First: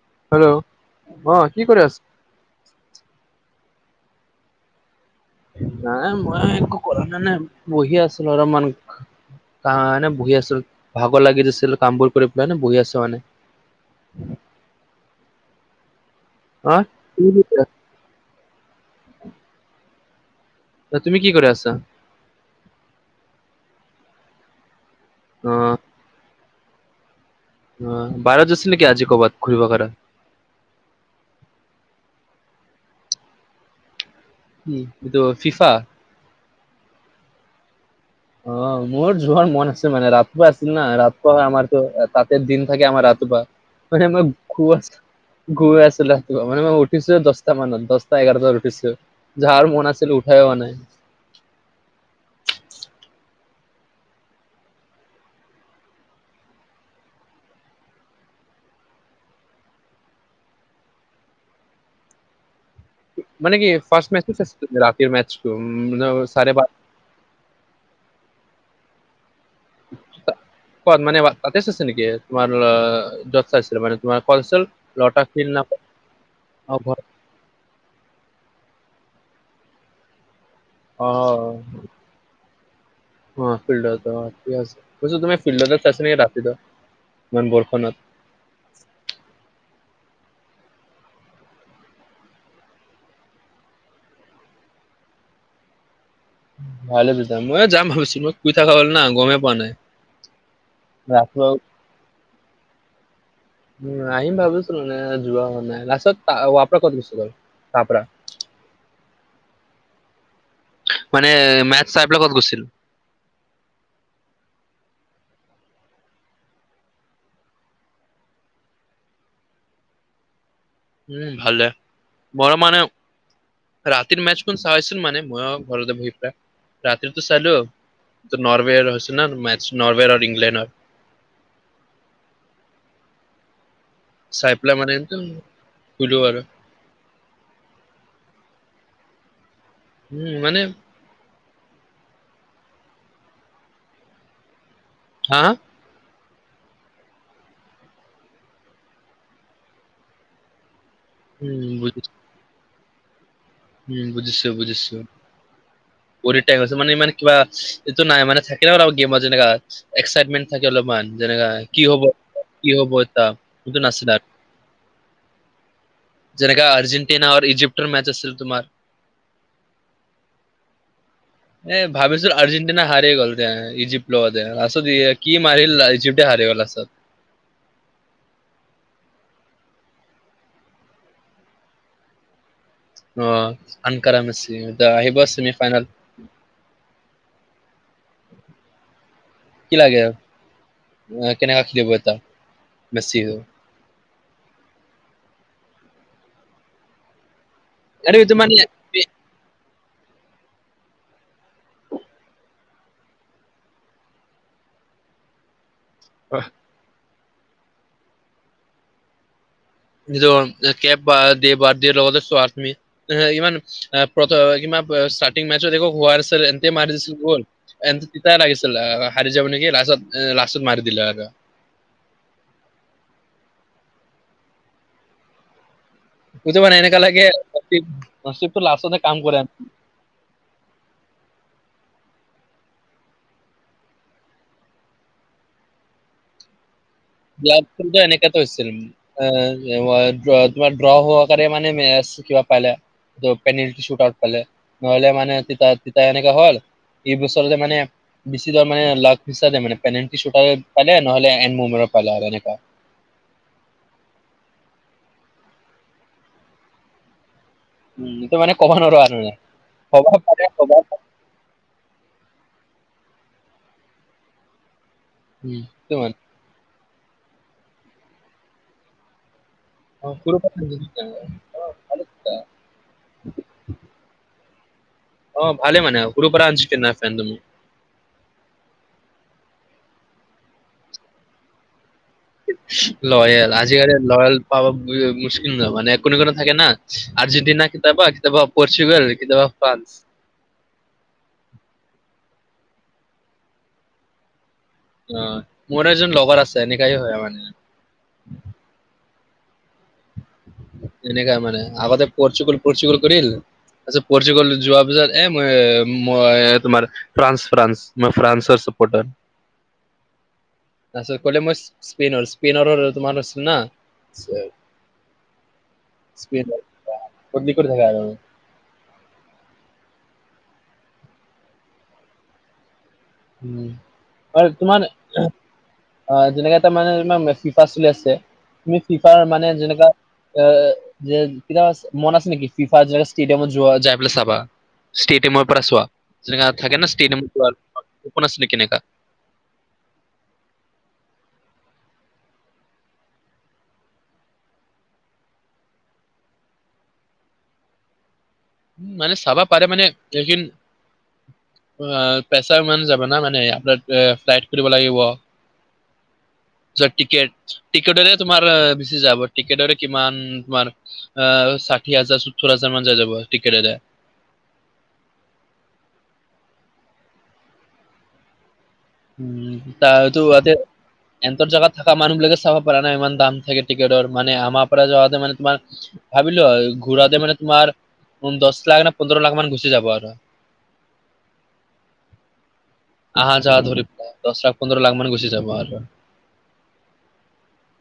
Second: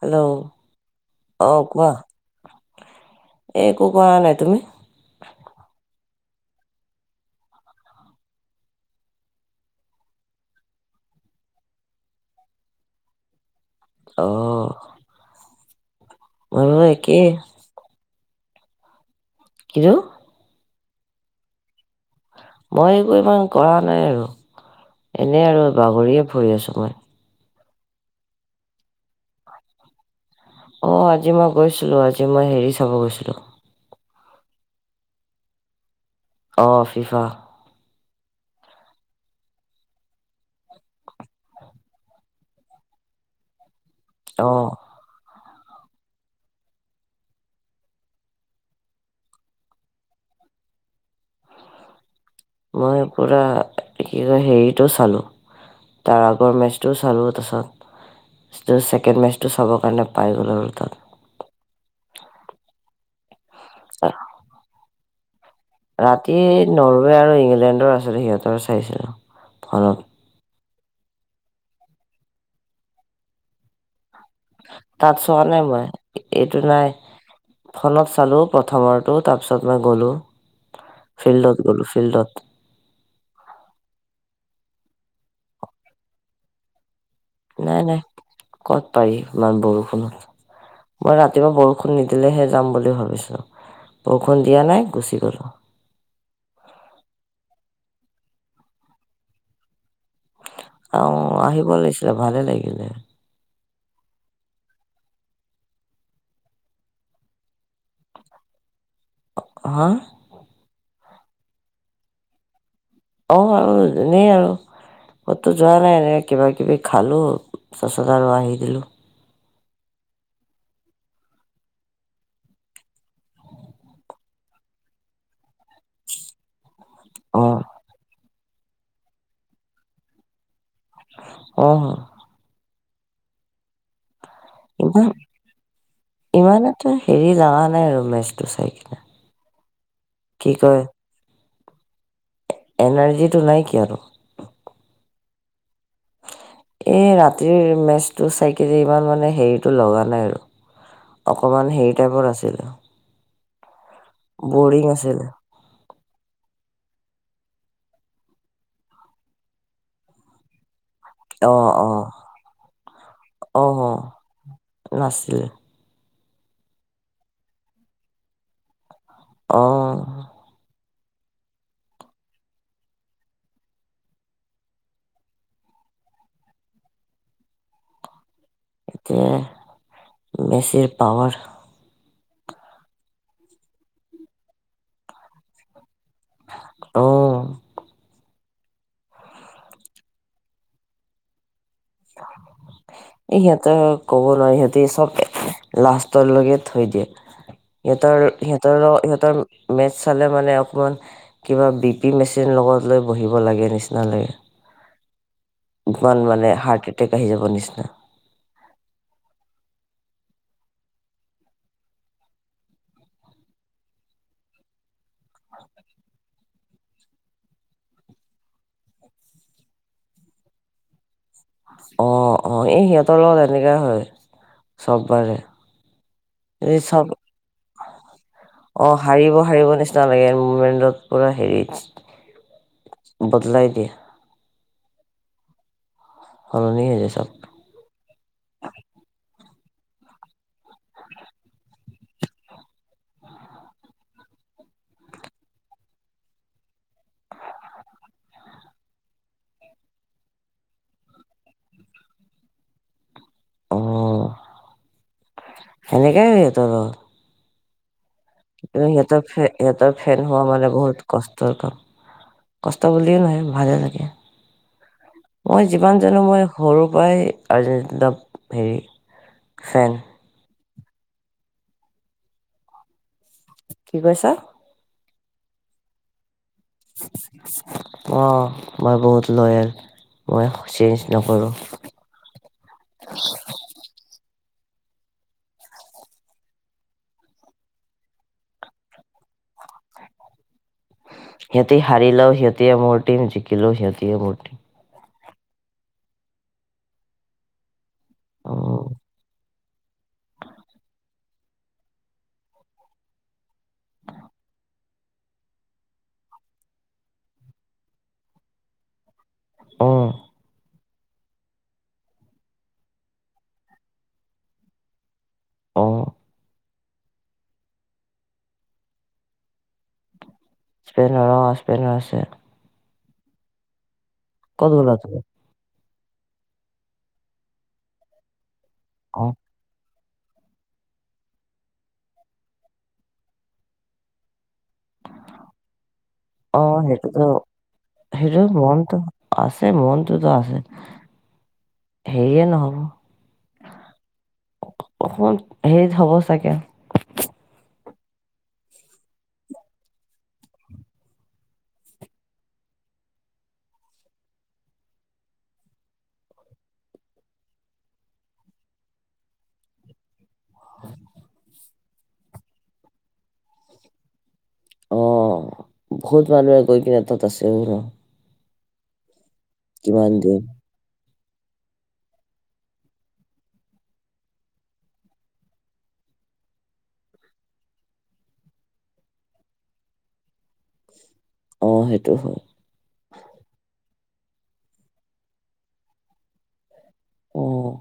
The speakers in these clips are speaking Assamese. হেল্ল' অ কি কৰি কোৱা আছ? এই একো কৰা নাই তুমি নাই মই একো কৰা নাই নাই বহিয়ে আছিলো অলমান কা এনে বহি আছিল ভাগৰ লাগি দিছিল কামবোৰ কৰি পেলাই ন বহি আছো মানে অহ অ তুমি ময়ো একে কি কৰি [unintelligible] কিন্তু তুমি কি কৰি আছা মই একো ইমান কৰা নাই আৰু এনে অ আৰু বাগৰিয়ে ফুৰি আছো কোৱা অ বাৰত আছিল নেকি আজি ক'বাত [unintelligible] অঁ আজি মই গৈছিলোঁ আজি মই হেৰি চাব গৈছিলোঁ উম ইটো ফিফা অ ফিফা অ মোৰ যোৱাৰ মন আছে মানে ৰাতিপুৱা আছিল না ৰাতিপুৱা আমাৰতো তাঁতেৰ দিন থাকে আমাৰ ৰা অ [unintelligible] ঘূই আছিলে মানে মই উঠিছো দশটা মানত দহটা এঘাৰ বজাত উঠিছো যাৰ মন আছিল উঠাই হোৱা নাই মই পুৰা কি কয় হেৰিটো চালোঁ তাৰ আগৰ মেচটোও চালোঁ তাৰপিছত ছেকেণ্ড মেচটো চাবৰ কাৰণে পাই গ'ল আৰু তাত মানে কি ফাৰ্ষট [unintelligible] ৰাতিৰ মচ ৰাতি নৰৱে আৰু ইংলেণ্ডৰ আছিলে সিহঁতৰ চাইছিলো ফনত কত মানে তাতে চাচে আছে নেকি তোমাৰ অ যত চাই আছিলে মানে তোমাৰ কলচল তাত চোৱা নাই মই এইটো নাই [unintelligible] ফোনত চালো প্ৰথমোতো তাৰপিছত মই গ'লো ফিল্ডত গলো ফিল্ডত অ ফিল্ডত অ ঠিকে আছে [unintelligible] ফিল্ডত চাইছে নেকি ৰাতিতো নাই নাই ক'ত পাৰি ইমান বৰষুণত মই ৰাতিপুৱা বৰষুণ নিদিলেহে যাম বুলি ভাবিছোঁ বৰষুণ দিয়া নাই গুচি গ'লোঁ ভালে বুজিছা ময়ো যাম ভাবিছো মই শুই থাকা হ'ল না গমেই পোৱা নাই আও ৰাতিপুৱা আহিব লাগিছিলে ভালে লাগিলে উ আহিম ভাবিছিলো নে যোৱা হোৱা নাই [unintelligible] অ হা মানে মেথ চাই পেলাই ক'ত গৈছিল? অঁ আৰু যেনেই আৰু ক'তো যোৱা নাই ন কিবা কিবি খালো তাছত আৰু আহি দিলো। উম ভালে বৰ মানে ৰাতিৰ মেচ খন চাইছিলো মানে [unintelligible] পাই। ৰাতিতো অ চালো নৰৱেৰ হৈছে ন ম নৰৱেৰ আৰু ইংলেণ্ডৰ। অ চাই পেলাই মানে এম শুলো আৰু। তো হেৰি লগা নাই আৰু মেচটো চাই কিনে উম কি মানে কয় এনাৰ্জিটো নাই কিয়নো? হা এ ৰাতিৰ মেচটো চাই কে ইমান মানে হেৰিতটো লগা নাই আৰু [unintelligible] অকণমান হেৰি বুজিছো টাইপত আছিলোঁ উম বুজিছো বুজিছো। আছিলে [unintelligible] মানে ইমান কিবা এইটো নাই মান থাকে নাৰ গেমত যেনেকা এক্সাইটমেট থাকে অলপমান যেনেক অ কি হব কি হব এটা অ অ সটো ন আছিল আৰু নাছিলে যেনেকা আৰ্জেণ্টিনা আৰু ইজিপ্টৰ মেচ আছিল তোমাৰ অ এ ভাবিছো আৰ্জেণ্টিনা হাৰি গ'ল তেওঁ ইজিপ্ট মধে আত কি মাৰিল ইজিপ্তটে হাৰি গ'ল লাষ্ট্টত এতিয়া মেচিৰ পাৱাৰ অ আনকাৰ মেছে এতিয়া আহিব ছেমি ফাইনেল অ কি লাগে? কেনেকা খেলিব? বেছি এই সিহঁতে ক'ব নোৱাৰি সিহঁতে সব লাষ্টৰ লৈকে থৈ দিয়ে। আৰু সিহঁতৰ এইটো মানে সিহঁতৰ সিহঁতৰ মেচ চালে মানে অকমান কিবা বি পি মেচিন লগত লৈ বহিব লাগে নিচিনা লাগে। ইমান মানে হাৰ্ট এটেক আহি যাব নিচিনা [unintelligible] এই ইমান প্ৰথ ষ্টাৰ্টিং মেথচ দেখ হোৱা নাছিল এ মাৰি দিছিল গ'ল। এ তিতাই লাগিছিল হাৰি যাব নেকি লাষ্টত লাষ্টত মাৰি দিলে আৰু অ অ এই সিহঁতৰ লগত এনেকা হয় চব বাৰে বুজি পা নাই এই এনেকুৱা লাগে নি অ লাষ্টতে কাম হাৰিব কৰে আন হাৰিব নিচিনা লাগে মুমেন্টত পুৰা হেৰিত বদলাই দিয়া সলনি হৈ যায় চব ব্ল এনেকা হৈছিল এ', তোমাৰ ড্ৰ' হোৱাৰ কাৰে মানে মেচ কিবা পাইনা পেনেটি শ্বুট আউট পালে। নহলে মানেপ দুটা দুটা এনেকা হ'ল এই বছৰতে মানে মানে লাক পেনেলটো শ্বুতাউত পালে নহলে এন্ড মমেণ্ডত পালে আৰু এনেকা অ', সেনেকাই সিহতৰ উম। ইয়াত মানে ক'ব এ নোৱাৰো আৰু সিহতৰ, মানে ফে ক'ব ফেন হোৱা পাৰে মানে ক'ব বহুত কষ্টৰ কাম। কষ্ট বুলিয়েই নহয় ভালে লাগে। উম, মই সেইটো যিমান মানে। জানো মই সৰুৰ পৰাই আৰ্জেন্দীদা হেৰি ফেন। [unintelligible] কি কৈছা? অ', ভালে মানে সৰু পৰা আনছ কে না ফেন দুমু। অ', মই বহুত লয়েল, মই চেঞ্জ নকৰোঁ। লয়েল, আজিকালি লয়েল পাব মুশকিল নহয় মানে কোনো কোনো থাকে না। আৰ্জেণ্টিনা কেতিয়াবা। কেতিয়াবা পৰ্চুগাল, কেতিয়াবা ফ্ৰান্স। সিহতি হাৰিলেও সিহতি এ মোৰ টীম, জিকিলেও সিহঁতি এ টি অ'। মোৰ এজন লগৰ আছে, এনেকাই হয় আৰু মানে অ' এনেকা মানে আগতে পৰ্চ্চোগুগ পৰ্চুগুল কৰিল। আচছা পচুগাল যোৱা বজাৰ, এ মই মই তোমাৰ ফ্ৰান্স, ফ্ৰান্স। মই ফ্ৰান্স চপৰ্টাৰ। অ'। তাৰপিছত ক'লে মই স্পিনৰ, স্পিনাৰৰ তোমাৰ আছিল না অ। [unintelligible] স্পেইনৰ অ', স্পেইনৰ আছে। উম'। আৰু ক'ত তোমাৰ গ'লা তুমি? অ', যেনেকা এটা মানে তোমাৰ ফিফা চলি আছে। তুমি ফিফাৰ অ', মানে যেনেকা এ যে কিবা মন আছে নেকি? ফিফা যে ষ্টেডিয়ামত যোৱা, যায় পেলাই চাবা। ষ্টেডিয়ামৰ পৰা চোৱা। যেনেকুৱা অ', থাকে ন' সেইটোতো ষ্টেডিয়ামত চোৱা সেইটো মনটো আছে মনটোতো আছে। হেৰিয়ে নহ'ব অসমত হেৰিত হ'ব চাগে আৰু। মানে চাবা পাৰে মানে এইকিন অ' পেচা ইমান যাব না মানে আফতাৰ ফ্লাইট কৰিব লাগিব। যোৱা টিকট, টিকেটৰে তোমাৰ বেছি যাব। টিকেটৰে কিমান তোমাৰ অ, ষাঠি হাজাৰ, সত্তৰ হাজাৰ মান যাই যাব টিকেট এটা। অ', বহুত মানুহে গৈ কিনে তাত আছে আৰু। উম'। তা কিমান তো দিন। আতে এন্তৰ জেগাত থকা মানুহ বিলাকে চাব পাৰা নাই। ইমান দাম থাকে টিকেটৰ মানে আমাৰ পৰা যাওতে তোমাৰ ভাবিলো আৰু। ঘূৰাতে মানে তোমাৰ দহ লাখ নে পোন্ধৰ লাখ মান গুচি যাব আৰু। অ' সেইটো হয়। আহা যোৱা ধৰি পেলাই, দহ লাখ, পোন্ধৰ লাখ মান গুচি যাব আৰু। অ'।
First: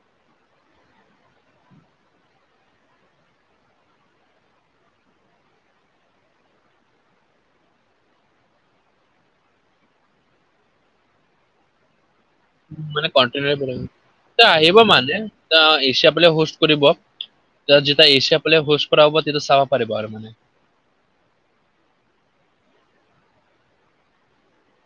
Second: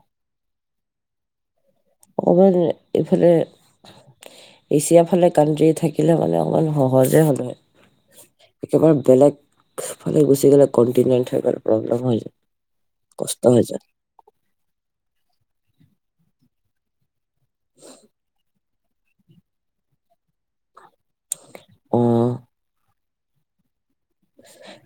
[unintelligible] হ'ব তেন্তে এইফালে এছিয়াৰ ফালে কানট্ৰি থাকিলে মানে হ'লে অকমান সহজে হ'লে হয়। একেবাৰে বেলেগ ফালে গুচি গ'লে। কণ্টিনিয়েন্ত হয় প্ৰব্লেম হৈ যায়। মানে কষ্ট হৈ যায় [unintelligible] আহিব মানে, এছিয়া ফালে হষ্ট কৰিব। যাৰ যেতিয়া এছিয়া প্লেয়াৰ হষ্ট কৰা হ'ব, তেতিয়া চাব পাৰিব আৰু মানে অ'।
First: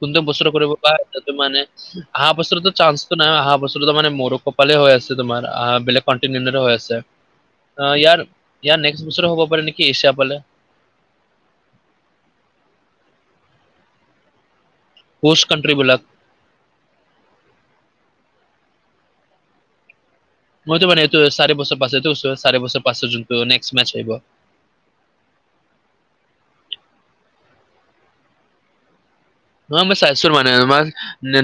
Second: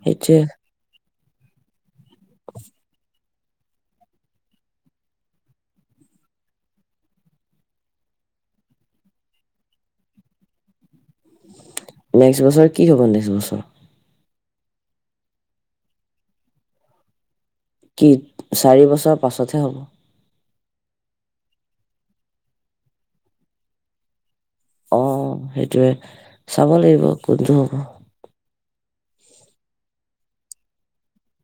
কোনটো সেইটোৱে বছৰ কৰিব বা সেইটো মানে আহা বছৰটো চান্স নাই অহা বছৰটো অলপ মানে মোৰো কপালে হৈ আছে তোমাৰ, আহ বেলেগ কণ্টিনেণ্ট হৈ আছে। অ' ইয়াৰ, ইয়াৰ নেক্সট বছৰো হ'ব পাৰে নেকি এছিয়া ফালে। নেক্সট বছৰ কি হ'ব? নেক্সট বছৰ? কৌষ্ট কাণ্ট্ৰ্ৰীবিলাক কি চাৰি বছৰ পাছতহে হ'ব? মইতো মানে এইটো চাৰি বছৰ পাছে চাৰি বছৰ পাছত যোনটো নেক্সট মেচ আহিব। অ' সেইটোৱে, চাব লাগিব কোনটো হ'ব। নহয় মই চাইছোঁ মানে তোমাৰ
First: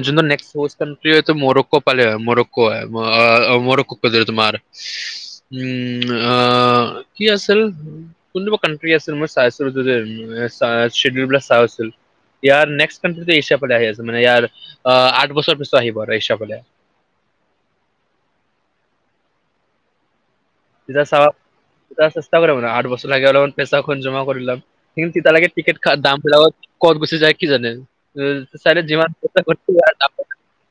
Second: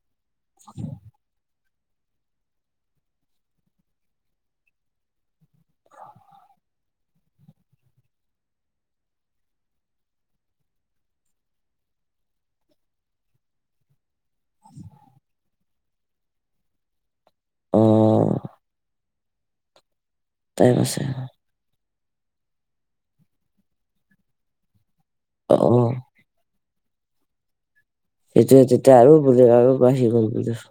যোনটো নেক্সট ক'ৰচ কামপ্লিত হৈছে মোৰো কঁপালে হয়, মৰক্কো হয়। মৰক্কো তোমাৰ উম' আহ কি আছিল? কোন কেইটা বা কাউন্ট্ৰী আছিল মই চাইছিলোঁ যে ডউল বিলাক চাই আছিল ইয়াৰ নেক্সট এছিয়াৰ ফালে আহি আছে মানে ইয়াৰ আহ আঠ বছৰৰ পিছত আহিব আৰু এছিয়াৰ ফালে। অ' টাইম আছে এতিয়া চা এতিয়া চেষ্টা মানে আঠ বছৰ লাগে অলপমান পইচাখন জমা কৰি ল'ম। কিন্তু তেতিয়া লাগে অ অ টিকেট ক'ত দাম হয় যাব ক'ত গুচি যায় কি জানে। অ' ছাৰে যিমান [unintelligible] হ'ব দে [unintelligible]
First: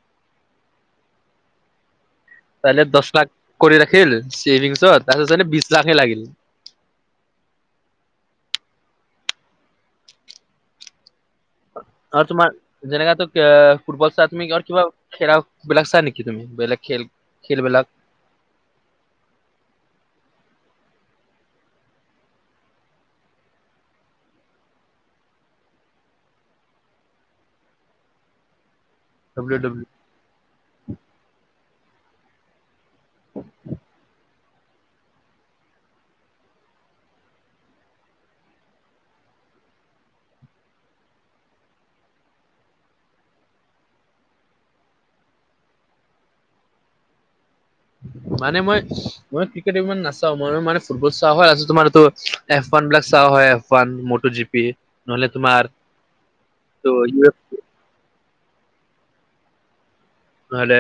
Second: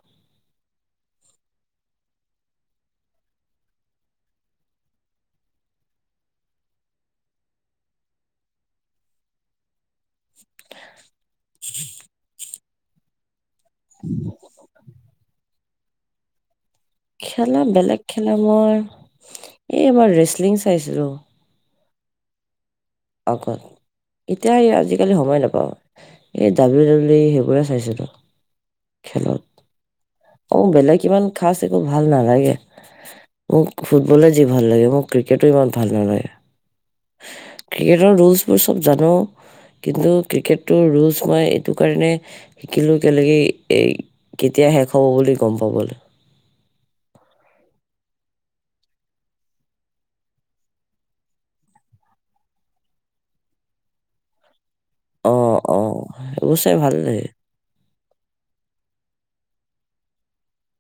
তাই দহ লাখ কৰি ৰাখিল ছেভিংছত, তাৰপিছত চাই বিশ লাখ হে লাগিল। [inaudible] আৰু তোমাৰ যেনেকটো ফুটবল চ তুমি কিবা খেলা বিলাক চাই নেকি তুমি বেলেগ খেল খেলা খেলবিলাক বেলেগ খেলা মই এই আমাৰ ৰেচলিং চাইছিলোঁ। আগত এতিয়া আজিকালি সময় নাপাওঁ। এই ডাব্লিউ ডাব্লিউ ই সেইবোৰে চাইছিলোঁ। W W. অ', বেলেগ ইমান খাচ একো ভাল নালাগে মোক ফুটবলে যি ভাল লাগে মোৰ ক্ৰিকেটো ইমান ভাল নালাগে। ক্ৰিকেটৰ ৰুলচবোৰ সব জানোঁ। কিন্তু ক্ৰিকেটটোৰ ৰুলচ মই এইটো কাৰণে শিকিলোঁ কেলেকে এই কেতিয়া শেষ হ'ব বুলি গ'ম পাবলৈ। মানে মই মই ক্ৰিকেট ইমান নাচাও মই মানে ফুটবল চা হয় ত তোমাৰ এইটো এফান বিলাক চা হয় এফান মটো জী নহ'লে অঁ তোমাৰ অঁ সেইবোৰ চাই ভাল ত লাগে ই নহ'লে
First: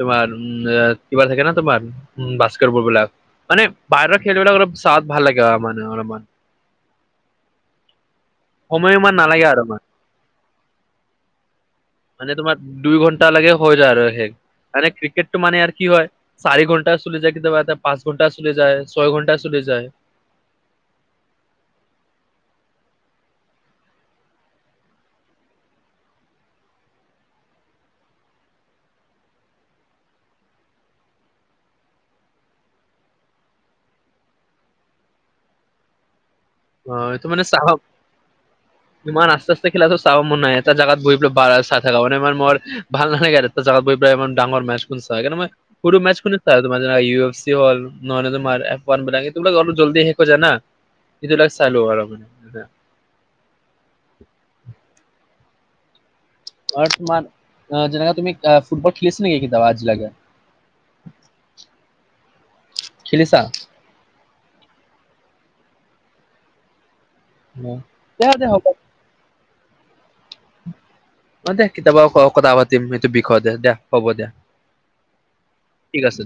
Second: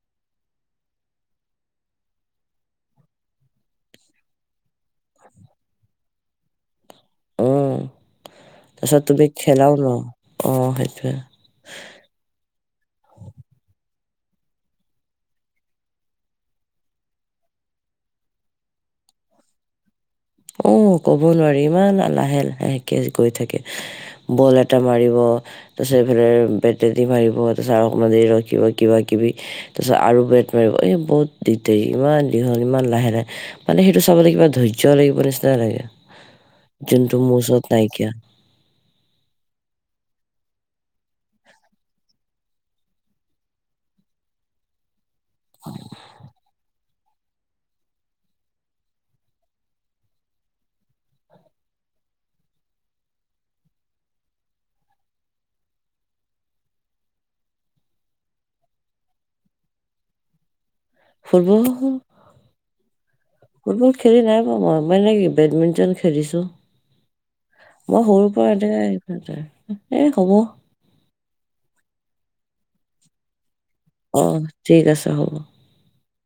তোমাৰ উম কিবা থাকে ন তোমাৰ বাস্কেটবল বিলাক। মানে বাহিৰৰ খেল বিলাক অলপ সাদ ভাল লাগে মানে অলমান। উম সময় তাৰপিছত ইমান তুমি নালাগে আৰু খেলাও ইমান ন অ', সেইটোয়ে। মানে তোমাৰ দুই ঘণ্টা লাগে হৈ যায় আৰু সেই মানে ক্ৰিকেটটো মানে আৰু কি হয় চাৰি ঘণ্টা চলি যায় কেতিয়াবা এটা পাঁচ ঘণ্টা চলি যায় ছয় ঘণ্টা চলি যায় উ কব নোৱাৰি ইমান লাহে লাহেকে গৈ থাকে। বল এটা মাৰিব। তাৰপিছত এইফালে বেটদি মাৰিব তাৰপিছত অ', মাজে ৰখিব কিবা কিবি তাৰপিছত আৰু বেট মাৰিব এই বহুত দিদাৰি ইমান দীঘল ইমান লাহে, লাহে মানে সেইটো চাবলৈ কিবা ধৈৰ্যও লাগিব নিচিনা লাগে অ যোনটো এইটো মোৰ মানে চাহ ওচৰত নাইকিয়া। ইমান আ্চতে আ্চতে খেলা চাব মন নাই এটা জাগাত বহ পো বাৰ চাই থাকা মানে মাৰ মোৰ ভাল নালাগে ত জাগাত ব বহি পেলাই ইমান ডাঙৰ মেছখন চোৱা সেই কাৰণে মই সৰু মেচ খুনে চায় তোমাৰ ইউ এফ চি হ'ল নহয় তোমাৰ এফনবিলাকে তোমালোক অলপ জল্দি শেষ হৈ যায় না। এইটো লাগা চালো আৰু। আৰু তোমাৰ যেনেকে তুমি ফুটবল খেলিছে নেকি [unintelligible] ফুটবল খেলিছা? ফুটবল খেলি নাই পোৱা মই বেডমিণ্টন খেলিছোঁ। উম। মই দে সৰুৰ দে হ'ব। পৰা এনে এ হ'ব। ম দে কিতয়াবা কথা পাতিম সটো বিষয়ে দে দে। অ', ঠিক আছে হ'ব। ঠিক আছে।